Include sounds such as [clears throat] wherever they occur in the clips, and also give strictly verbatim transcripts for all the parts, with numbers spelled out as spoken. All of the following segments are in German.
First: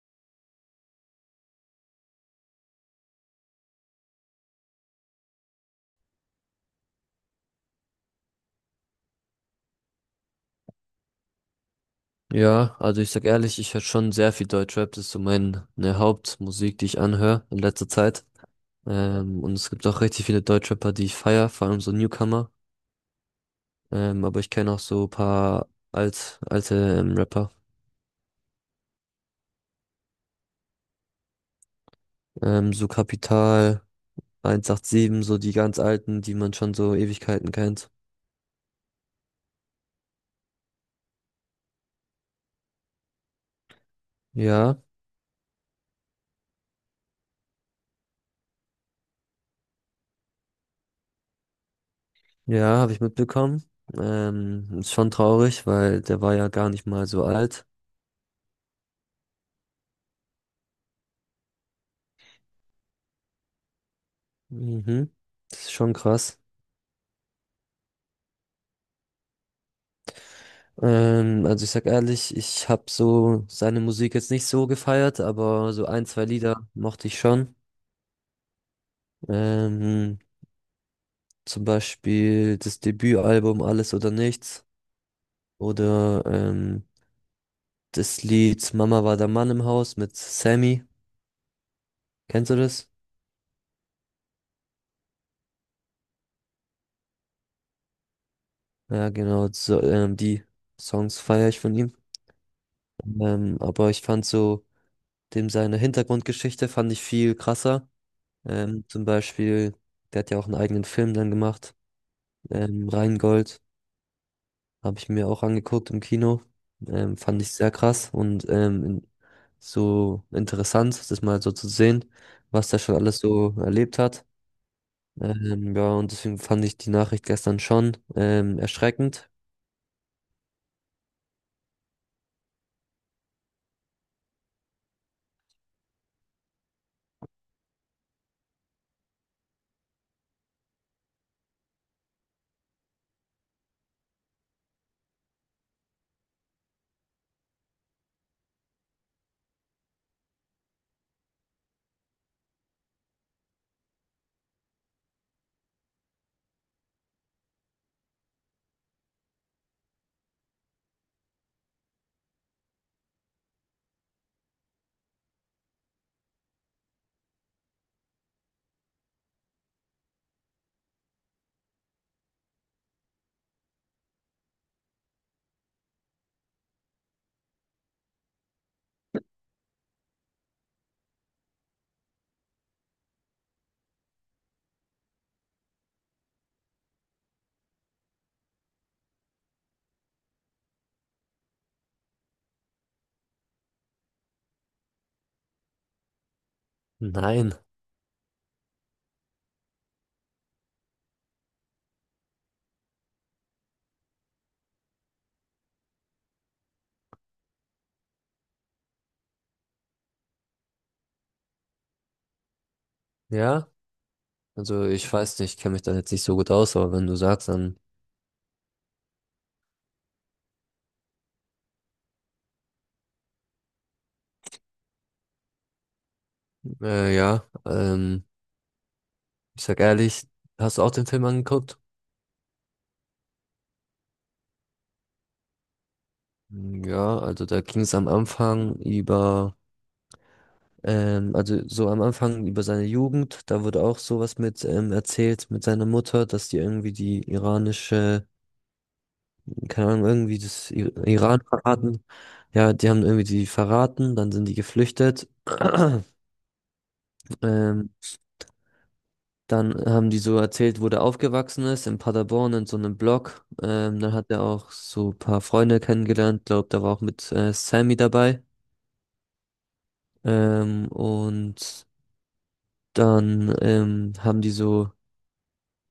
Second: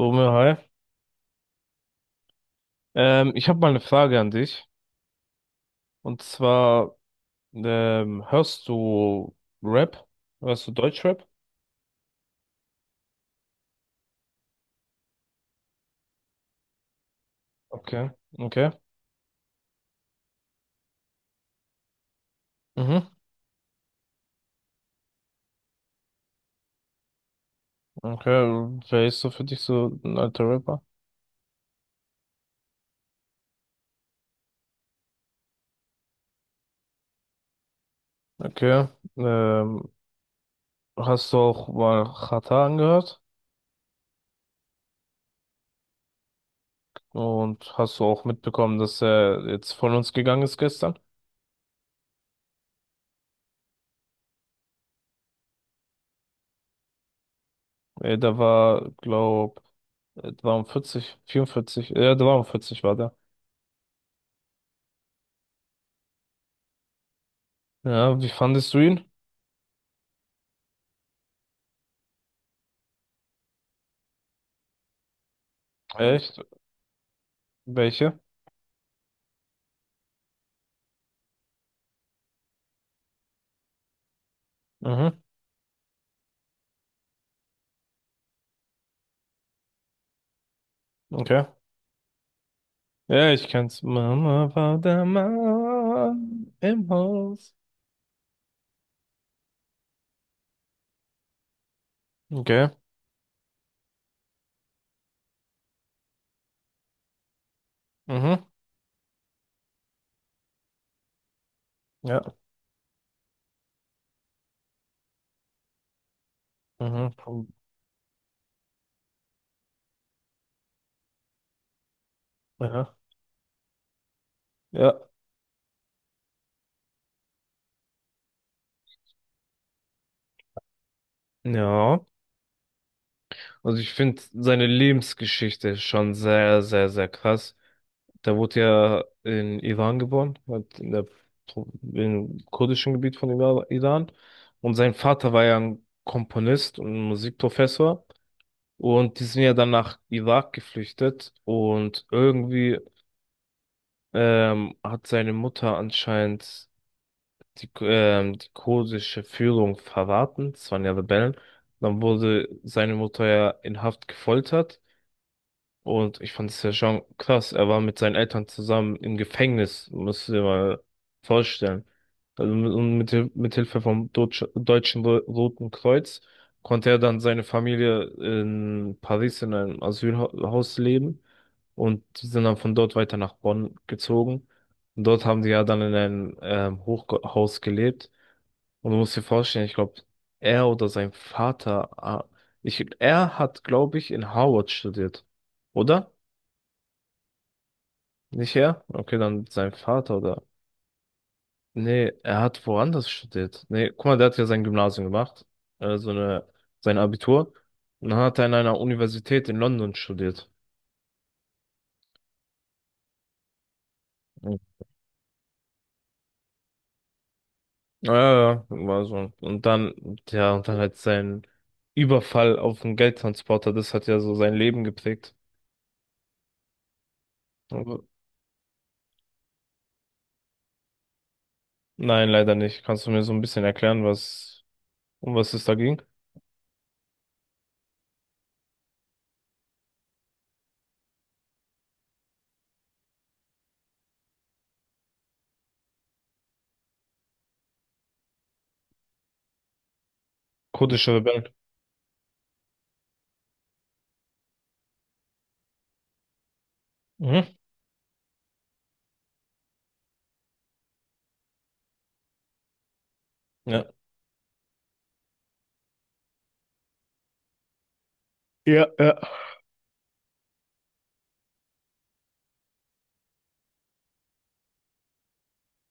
Romeo, hi. Ähm, ich habe mal eine Frage an dich. Und zwar, ähm, hörst du Rap? Hörst du Deutschrap? Ja, also ich sag ehrlich, ich höre schon sehr viel Deutschrap. Das ist so meine Hauptmusik, die ich anhöre in letzter Okay, Zeit. okay. Ähm, und es gibt auch richtig viele Deutschrapper, die ich feier, vor allem so Newcomer. Mhm. Ähm, aber ich kenne auch so paar alt, alte ähm, Rapper. Okay, wer ist so für dich so ein alter Rapper? Ähm, so Capital, hundertsiebenundachtzig, so die ganz alten, die man schon so Ewigkeiten kennt. Okay. Ähm, hast du auch mal Xatar angehört? Ja, Und hast du auch mitbekommen, dass er jetzt von uns gegangen ist gestern? ja, habe ich mitbekommen. Ähm, ist schon traurig, weil der war ja gar nicht mal so alt. Äh, der war, glaub, äh, dreiundvierzig, vierundvierzig, äh, dreiundvierzig war der. Mhm. Das ist schon krass. Ja, wie fandest du ihn? Ähm, also ich sag ehrlich, ich habe so seine Musik jetzt nicht so gefeiert, aber so ein, zwei Echt? Lieder mochte ich schon. Welche? Ähm, zum Beispiel das Debütalbum Alles oder Nichts Mhm. oder ähm, das Lied Mama war der Mann im Haus mit Sammy. Okay. Kennst du das? Ja, ich kenn's. Mama war der Mann im Haus. Ja, genau. So, ähm, die Songs feiere ich von ihm. Okay. Ähm, aber ich fand so dem seine Hintergrundgeschichte fand ich viel krasser. Mhm. Ähm, zum Beispiel, der hat ja auch einen eigenen Film dann gemacht, Ja. ähm, Reingold. Habe ich mir auch angeguckt im Kino. Mhm. Ähm, fand ich sehr krass und ähm, in- so interessant, das mal so zu sehen, was der schon Ja. alles so erlebt hat. Ja. Ähm, ja, und deswegen fand ich die Nachricht gestern schon ähm, erschreckend. Ja. Also ich finde seine Lebensgeschichte schon sehr, sehr, sehr krass. Der wurde ja in Iran geboren, halt in der, Pro- im kurdischen Gebiet von Ira- Iran. Und sein Vater war ja ein Komponist und Musikprofessor. Und die sind ja dann nach Irak geflüchtet, und irgendwie ähm, hat seine Mutter anscheinend die, ähm, die kurdische Führung verraten. Es waren ja Rebellen. Dann wurde seine Mutter ja in Haft gefoltert. Und ich fand es ja schon krass. Er war mit seinen Eltern zusammen im Gefängnis, musst du dir mal vorstellen. Also mit, und mit, Hil- mit Hilfe vom Deutsch, Deutschen Ro- Roten Kreuz konnte er dann seine Familie in Paris in einem Asylhaus leben. Und die sind dann von dort weiter nach Bonn gezogen. Und dort haben die ja dann in einem ähm, Hochhaus gelebt. Und du musst dir vorstellen, ich glaube, er oder sein Vater, ah, ich, er hat, glaube ich, in Harvard studiert, oder? Nein, Nicht er? Okay, dann sein Vater oder. Nee, er hat woanders studiert. Nee, guck mal, der hat ja sein Gymnasium gemacht. Äh, so eine, Sein Abitur. Und dann hat er an einer Universität in London studiert. ja. Mhm. Also ich weiß nicht, ich kenne mich da jetzt nicht so gut aus, aber wenn du sagst, dann Ja, ja, ja, war so. Und dann, ja, und dann halt sein Überfall auf den Geldtransporter, das hat ja so sein Leben geprägt. äh, ja. Aber Ähm, ich sag ehrlich, hast du auch den Film angeguckt? nein, leider nicht. Kannst du mir so ein bisschen erklären, was, um was es da ging? Ja, also da ging es am Anfang über. Ähm, also so am Anfang über seine Jugend, da wurde auch sowas mit ähm, erzählt mit seiner Mutter, dass die irgendwie die iranische, keine Ahnung, irgendwie das I Kurdische Iran Rebellen. verraten. Ja, die haben irgendwie die verraten, dann sind die geflüchtet. [clears throat] Mhm. Ähm, dann haben die so erzählt, wo der aufgewachsen ist, in Paderborn in so einem Block. Ja. Ähm, dann hat er auch so ein paar Freunde kennengelernt, glaubt, da war auch mit äh, Sammy dabei. Ja, ja. Ähm, und dann ähm, haben die so.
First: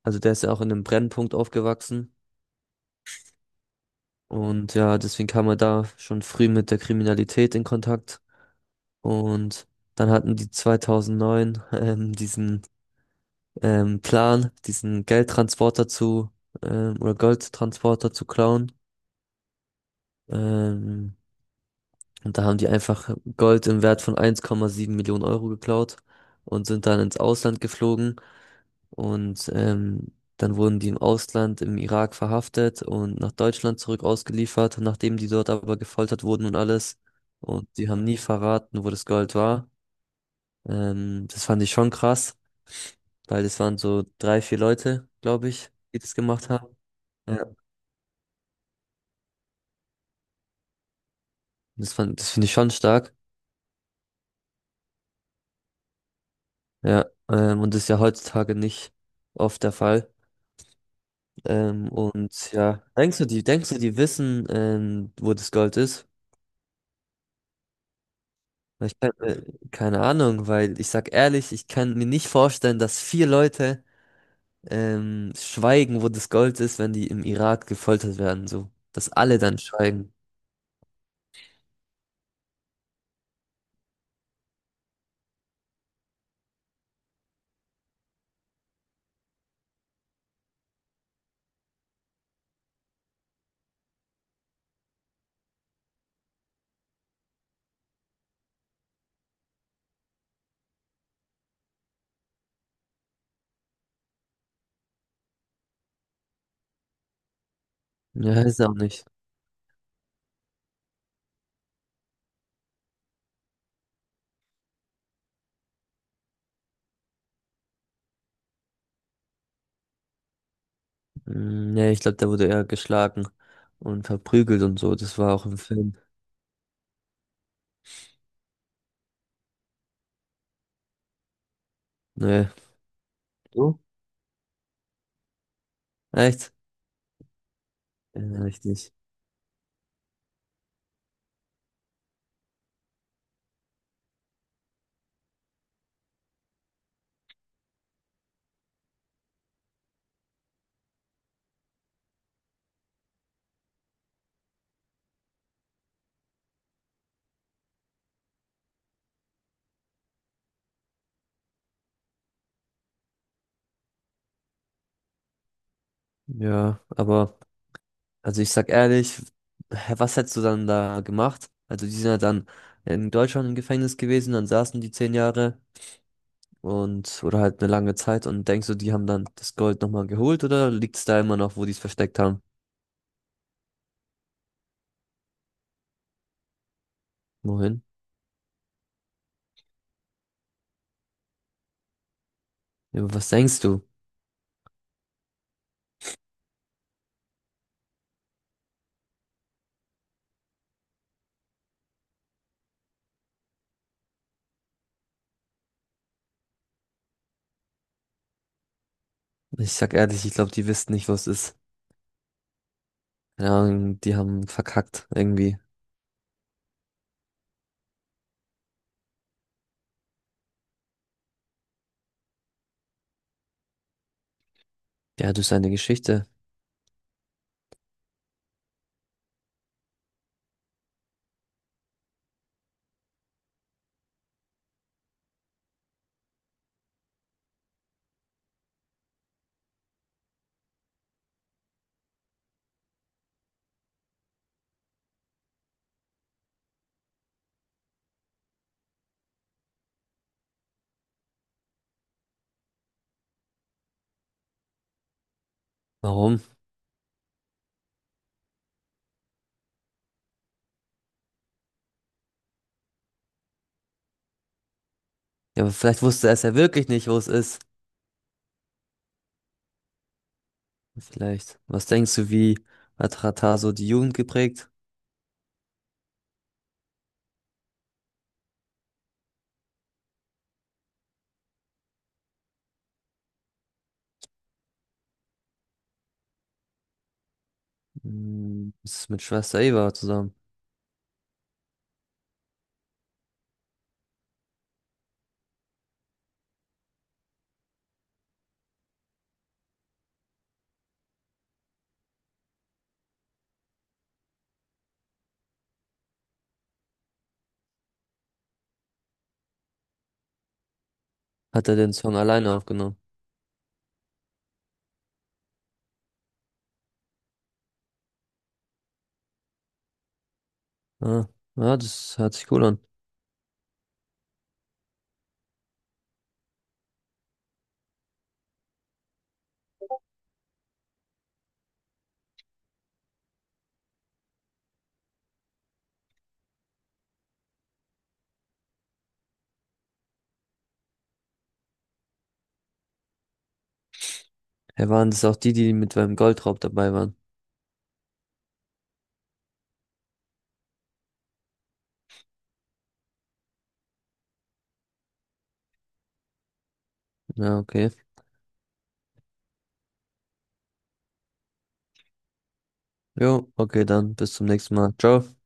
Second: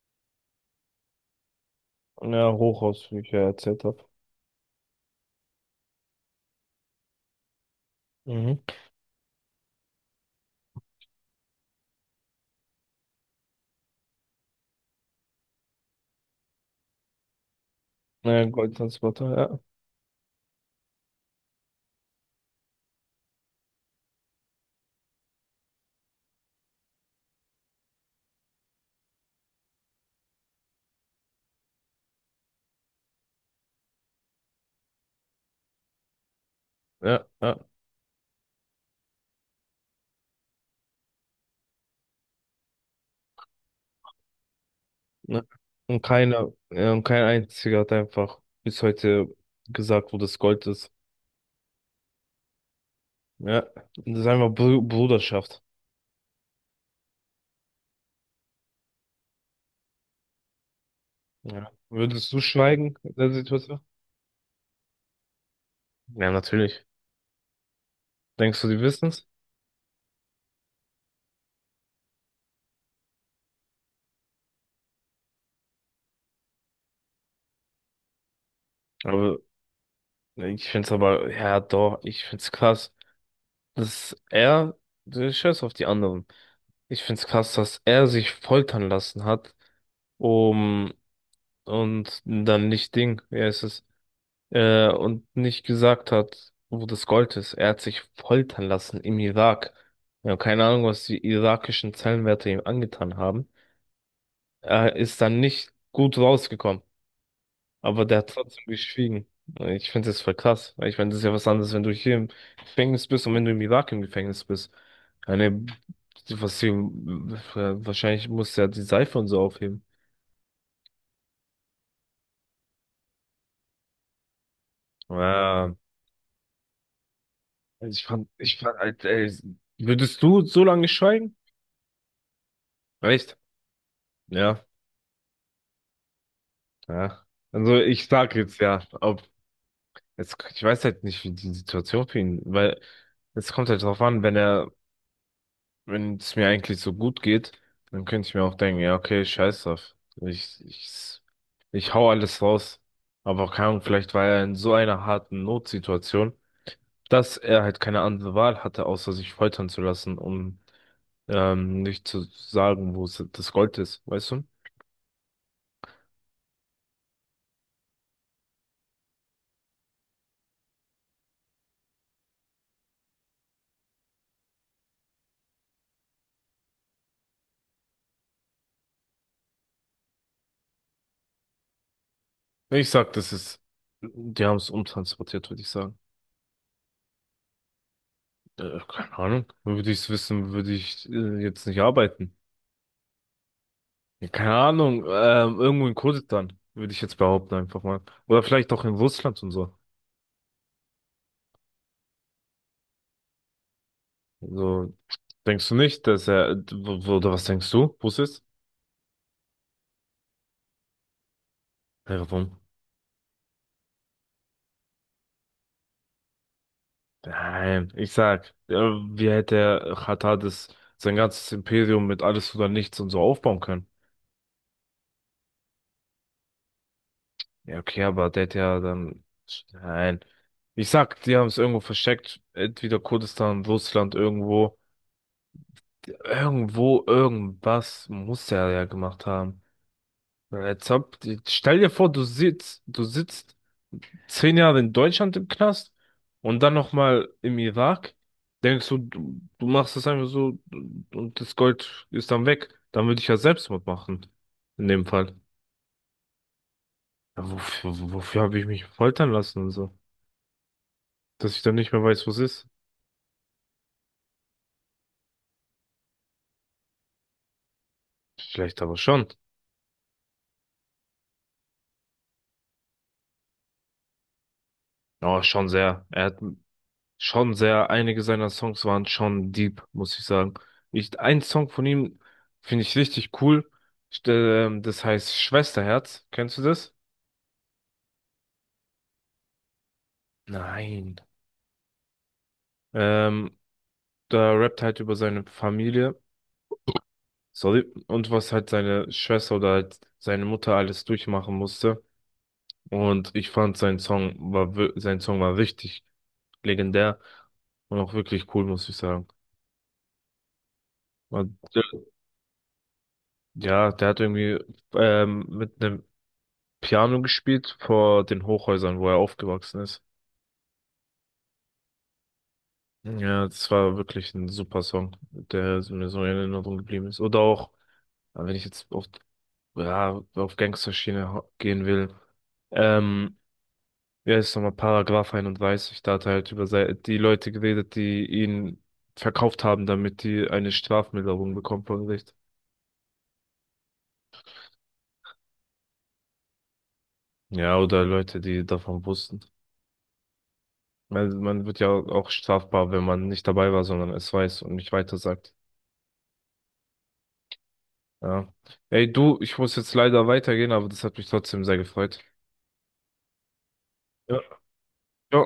Also der ist ja auch in einem Brennpunkt aufgewachsen Ja, Hochausflüge erzählt habe. und ja, deswegen kam er da schon früh mit der Kriminalität in Kontakt. Mhm. Und dann hatten die zweitausendneun [laughs] ähm, diesen ähm, Plan, diesen Geldtransporter zu ähm, oder Goldtransporter zu Ja, klauen. Goldtransporter, ja. Ähm, und da haben die einfach Gold im Wert von eins Komma sieben Millionen Euro geklaut und sind dann ins Ausland geflogen. Und ähm, dann wurden die im Ausland, im Irak verhaftet und nach Deutschland zurück ausgeliefert, nachdem die dort aber gefoltert wurden und alles. Ja, ja, Und die haben nie verraten, wo das Gold war. Ähm, das fand ich schon krass, weil es waren so drei, vier Leute, ja. glaube ich, die Und das gemacht keiner, haben. ja, und kein Ja. einziger hat einfach bis heute gesagt, wo das Gold ist. Das fand, das finde ich schon stark. Ja, das ist einfach Br Bruderschaft. Ja, ähm, und das ist ja heutzutage nicht oft der Fall. Ja. Ähm, Würdest du und ja, schweigen in denkst du, der die, denkst du, Situation? die wissen, ähm, wo das Gold ist? Ja, natürlich. Denkst du, die Ich wissen kann, es? äh, Keine Ahnung, weil ich sag ehrlich, ich kann mir nicht vorstellen, dass vier Leute ähm, schweigen, wo das Gold ist, wenn die im Irak gefoltert werden, so. Dass Aber alle dann schweigen. ich find's aber, ja, doch, ich find's krass, dass er, der Scheiß auf die anderen. Ich find's krass, dass er sich foltern lassen hat, um, und dann nicht Ding, ja, es äh, und nicht gesagt hat, wo das Gold ist. Er hat sich foltern lassen im Irak. Ja, keine Ahnung, was die irakischen Zellenwärter ihm angetan haben. Er ist dann nicht gut rausgekommen, aber der hat Ja, ist trotzdem auch nicht. geschwiegen. Ich finde das voll krass, weil, ich meine, das ist ja was anderes, wenn du hier im Gefängnis bist und wenn du im Irak im Gefängnis bist. Eine, Was hier, wahrscheinlich muss ja die Seife und so aufheben. Mm, nee, ich glaube, der wurde eher geschlagen und verprügelt und so. Das war auch im Ja, Film. also ich fand, ich fand, halt, ey, würdest du so lange schweigen? Nee. Echt? Du? Ja. Echt? Ja. Also ich sag Ja, jetzt ja, richtig. ob jetzt, ich weiß halt nicht, wie die Situation für ihn, weil es kommt halt drauf an, wenn er, wenn es mir eigentlich so gut geht, dann könnte ich mir auch denken, ja, okay, scheiß drauf. Ich, ich, ich hau alles raus. Aber keine Ahnung, vielleicht war er in so einer harten Notsituation, dass er halt keine andere Wahl hatte, außer sich foltern zu lassen, um ähm, nicht zu sagen, wo es- das Gold ist, weißt du? Ja, aber, also ich sag ehrlich, hä, was hättest du dann da gemacht? Also die sind ja dann in Deutschland im Gefängnis gewesen, dann saßen die zehn Jahre. Und oder halt eine lange Zeit und denkst du, die haben dann das Gold nochmal geholt oder liegt es da immer noch, wo die es versteckt haben? Ich sag, das ist, die haben es umtransportiert, würde ich sagen. Wohin? Äh, keine Ahnung. Würde ich es wissen, würde ich äh, jetzt nicht arbeiten. Ja, aber was denkst du? Ja, keine Ahnung. Ähm, irgendwo in Kurdistan, würde ich jetzt behaupten, einfach mal. Oder vielleicht auch in Russland und so. So, denkst du nicht, dass er, w- oder was denkst du, wo es ist? Ich sag ehrlich, ich glaube, die wissen nicht, was es ist. Ja, warum? Keine, die haben verkackt irgendwie. Nein, ich sag, äh, wie hätte er Katar das, sein ganzes Imperium mit alles oder nichts und so aufbauen können? Ja, das ist eine Geschichte. Ja, okay, aber der hätte ja dann, nein. Ich sag, die haben es irgendwo versteckt, entweder Kurdistan, Russland irgendwo. Irgendwo, irgendwas muss er ja gemacht haben. Jetzt hab, Stell dir vor, du sitzt, du sitzt zehn Jahre in Deutschland im Knast und dann nochmal im Irak. Denkst du, du, du machst das einfach so und das Gold ist dann weg. Dann würde ich ja Selbstmord machen. In dem Fall. Warum? Ja, wofür, wofür habe ich mich foltern lassen und so? Dass ich dann nicht mehr weiß, was ist. Ja, aber vielleicht wusste er es ja wirklich nicht, wo es ist. Vielleicht aber schon. Vielleicht. Was denkst du, wie hat Rata so die Jugend geprägt? Aber schon sehr. Er hat, Schon sehr, einige seiner Songs waren schon deep, muss ich sagen. Ich, ein Song von ihm finde ich richtig cool. St- ähm, Das heißt Schwesterherz. Kennst du das? Hm, das ist mit Schwester Eva zusammen. Nein. Ähm, da rappt halt über seine Familie. Sorry. Und was halt seine Schwester oder halt seine Mutter alles durchmachen musste. Und ich fand sein Song war, wir- sein Song war richtig legendär und auch wirklich cool, muss ich sagen. Und, Hat er äh, den Song alleine aufgenommen? ja, der hat irgendwie ähm, mit einem Piano gespielt vor den Hochhäusern, wo er aufgewachsen ist. Ah, ja, das hört sich cool an. Ja, das war wirklich ein super Song, der so- mir so in Erinnerung geblieben ist. Oder auch, äh, wenn ich jetzt auf, ja, auf Gangsterschiene hau- gehen will, ähm, ja, ist nochmal Paragraph einunddreißig, da hat er halt über sei- die Leute geredet, die ihn verkauft haben, damit die eine Strafmilderung bekommen vom Gericht. Er waren das auch die, die mit beim Goldraub dabei waren. Ja, oder Leute, die davon wussten. Weil man wird ja auch strafbar, wenn man nicht dabei war, sondern es weiß und nicht weitersagt. Ja, okay. Ja. Ey, du, ich muss jetzt leider weitergehen, aber das hat mich trotzdem sehr gefreut. Jo, okay, dann bis Ja. zum nächsten Mal. Ciao. Ja.